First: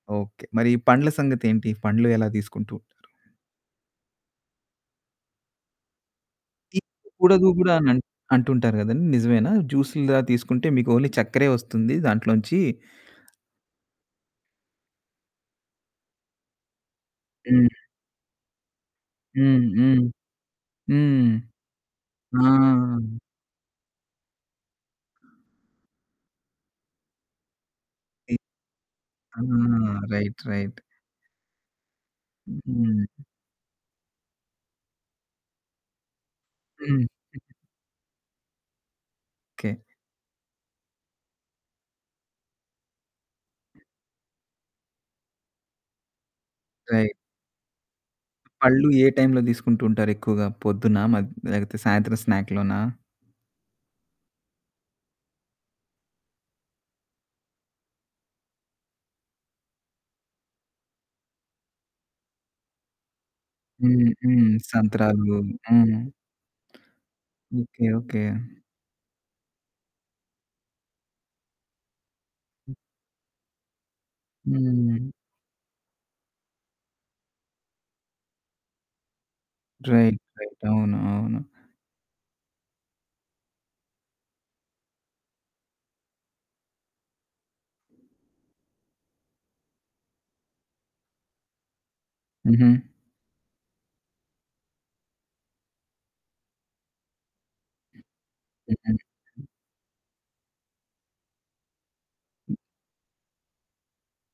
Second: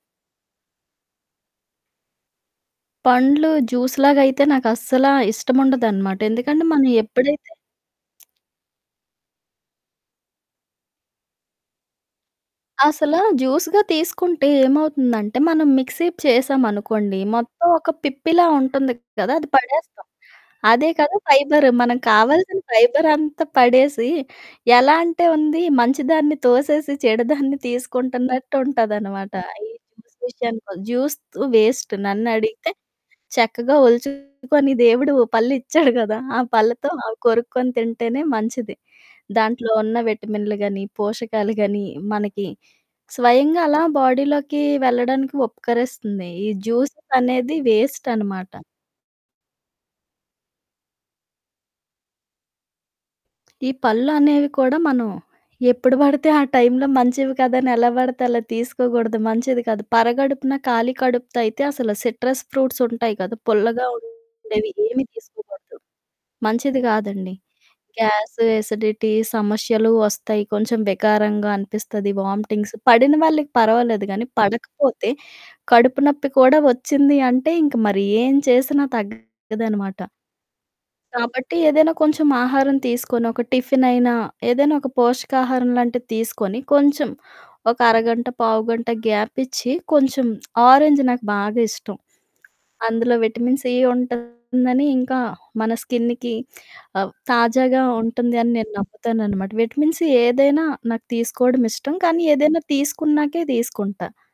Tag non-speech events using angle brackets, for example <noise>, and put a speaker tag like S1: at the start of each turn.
S1: Okay. మరి ఈ పండ్ల సంగతేంటి? పండ్లు ఎలా దీసుకుంటూ ఉంటరు?
S2: పండ్లు జ్యూస్‌లాగయితే నాకస్సలా ఇష్టముండదనమాట. ఎందుకంటే మనం
S1: తీసుకోకూడదు
S2: ఎప్పుడైతే
S1: గూడా నన్
S2: <smacks lips>
S1: అంటుంటారు గదండి, నిజమేనా? జ్యూసుల్లా తీసుకుంటే మీకోన్లీ చక్కరే ఒస్తుంది దాంట్లోంచీ
S2: అసలా జ్యూస్‌గా తీసుకుంటే ఏమవుతుందంటే, మనం మిక్సీప్ చేసామనుకోండి, మొత్తం
S1: హ్మ్.
S2: ఒక పిప్పిలా ఉంటంది కదా! అది
S1: హ్మ్. హ్మ్.
S2: పడేస్తాం. అదే కదా
S1: హ్మ్.
S2: ఫైబర్. మనకు
S1: ఆ!
S2: కావాల్సిన ఫైబరంతా పడేసీ, ఎలా అంటే ఉంది, మంచి దాన్ని తోసేసి చెడు దాన్ని
S1: తి
S2: తీసుకుంటన్నట్టుంటదనమాట.
S1: ఆ!
S2: ఆహ్, ఈ జ్యూస్
S1: రైట్.
S2: విషయానికొ
S1: రైట్.
S2: జ్యూస్ త్ వేస్ట్ నన్నడిగితే
S1: హ్మ్.
S2: చక్కగా ఒల్చుకొని దేవుడు పళ్ళిచ్చాడు గదా! ఆ పళ్ళతో
S1: హ్మ్.
S2: అవి కొరుక్కోని తింటేనే మంచిది. దాంట్లో
S1: కే.
S2: ఉన్న విటమిన్లు గానీ, పోషకాలు గానీ, మనకి స్వయంగా అలా బాడీలోకీ వెళ్ళడానికి ఉపకరిస్తంది. ఈ
S1: రైట్.
S2: జ్యూసులనేది వేస్టనమాట.
S1: పళ్ళు ఏ టైంలో దీసుకుంటుంటారు ఎక్కువుగా, పొద్దునా, మధ్ లేపోతే సాయంత్రం స్నాక్‌లోనా?
S2: ఈ పళ్ళు అనేవి కూడా మనం ఎప్పుడు బడితే ఆ టైంలో మంచివి కాదని ఎలా బడతే అలా తీసుకోగూడదు, మంచిది కాదు. పరగడుపున ఖాళీ కడుపుతో అయితే అసల సిట్రస్ ఫ్రూట్సుంటయి కదా! పుల్లగా
S1: హ్మ్. హ్మ్.
S2: ఉండేవి ఏమి
S1: సంత్రాలూ.
S2: తీసుకోకూడదు.
S1: హ్మ్.
S2: మంచిది గాదండి.
S1: ఓకే. ఓకే.
S2: గ్యాసు, ఎసిడిటీ సమష్యలూ వస్తయి. కొంచెం వికారంగా అనిపిస్తది,
S1: హ్మ్.
S2: వామ్టింగ్స్. పడిన వాళ్ళకి పర్వాలేదు గానీ,
S1: హ్మ్.
S2: పడకపోతే కడుపు నొప్పి కూడా ఒచ్చింది అంటే, ఇంక మరి ఏం చేసినా తగ్గదనమాట.
S1: రైట్. రైట్. అవును. అవును.
S2: కాబట్టి, ఏదైనా కొంచెం ఆహారం తీసుకొనో, ఒక టిఫినయినా, ఏదైనా ఒక పోషకాహారంలాంటిది తీసుకొని, కొంచెం ఒక అరగంట, పావుగంట గ్యాప్పిచ్చి, కొంచం ఆరెంజ్ నాకు బాగా ఇష్టం.
S1: హుహు.
S2: అందులో విటమిన్ సి ఉంటందని, ఇంకా మన స్కిన్న్‌కి ఆహ్, తాజాగా ఉంటంది అని నేను
S1: నిజమే.
S2: నమ్ముతాననమాట. విటమిన్ సి ఏదైనా నాకు తీసుకోడం ఇష్టం, కానీ ఏదైనా తీసుకున్నాకే, దీసుకుంటా.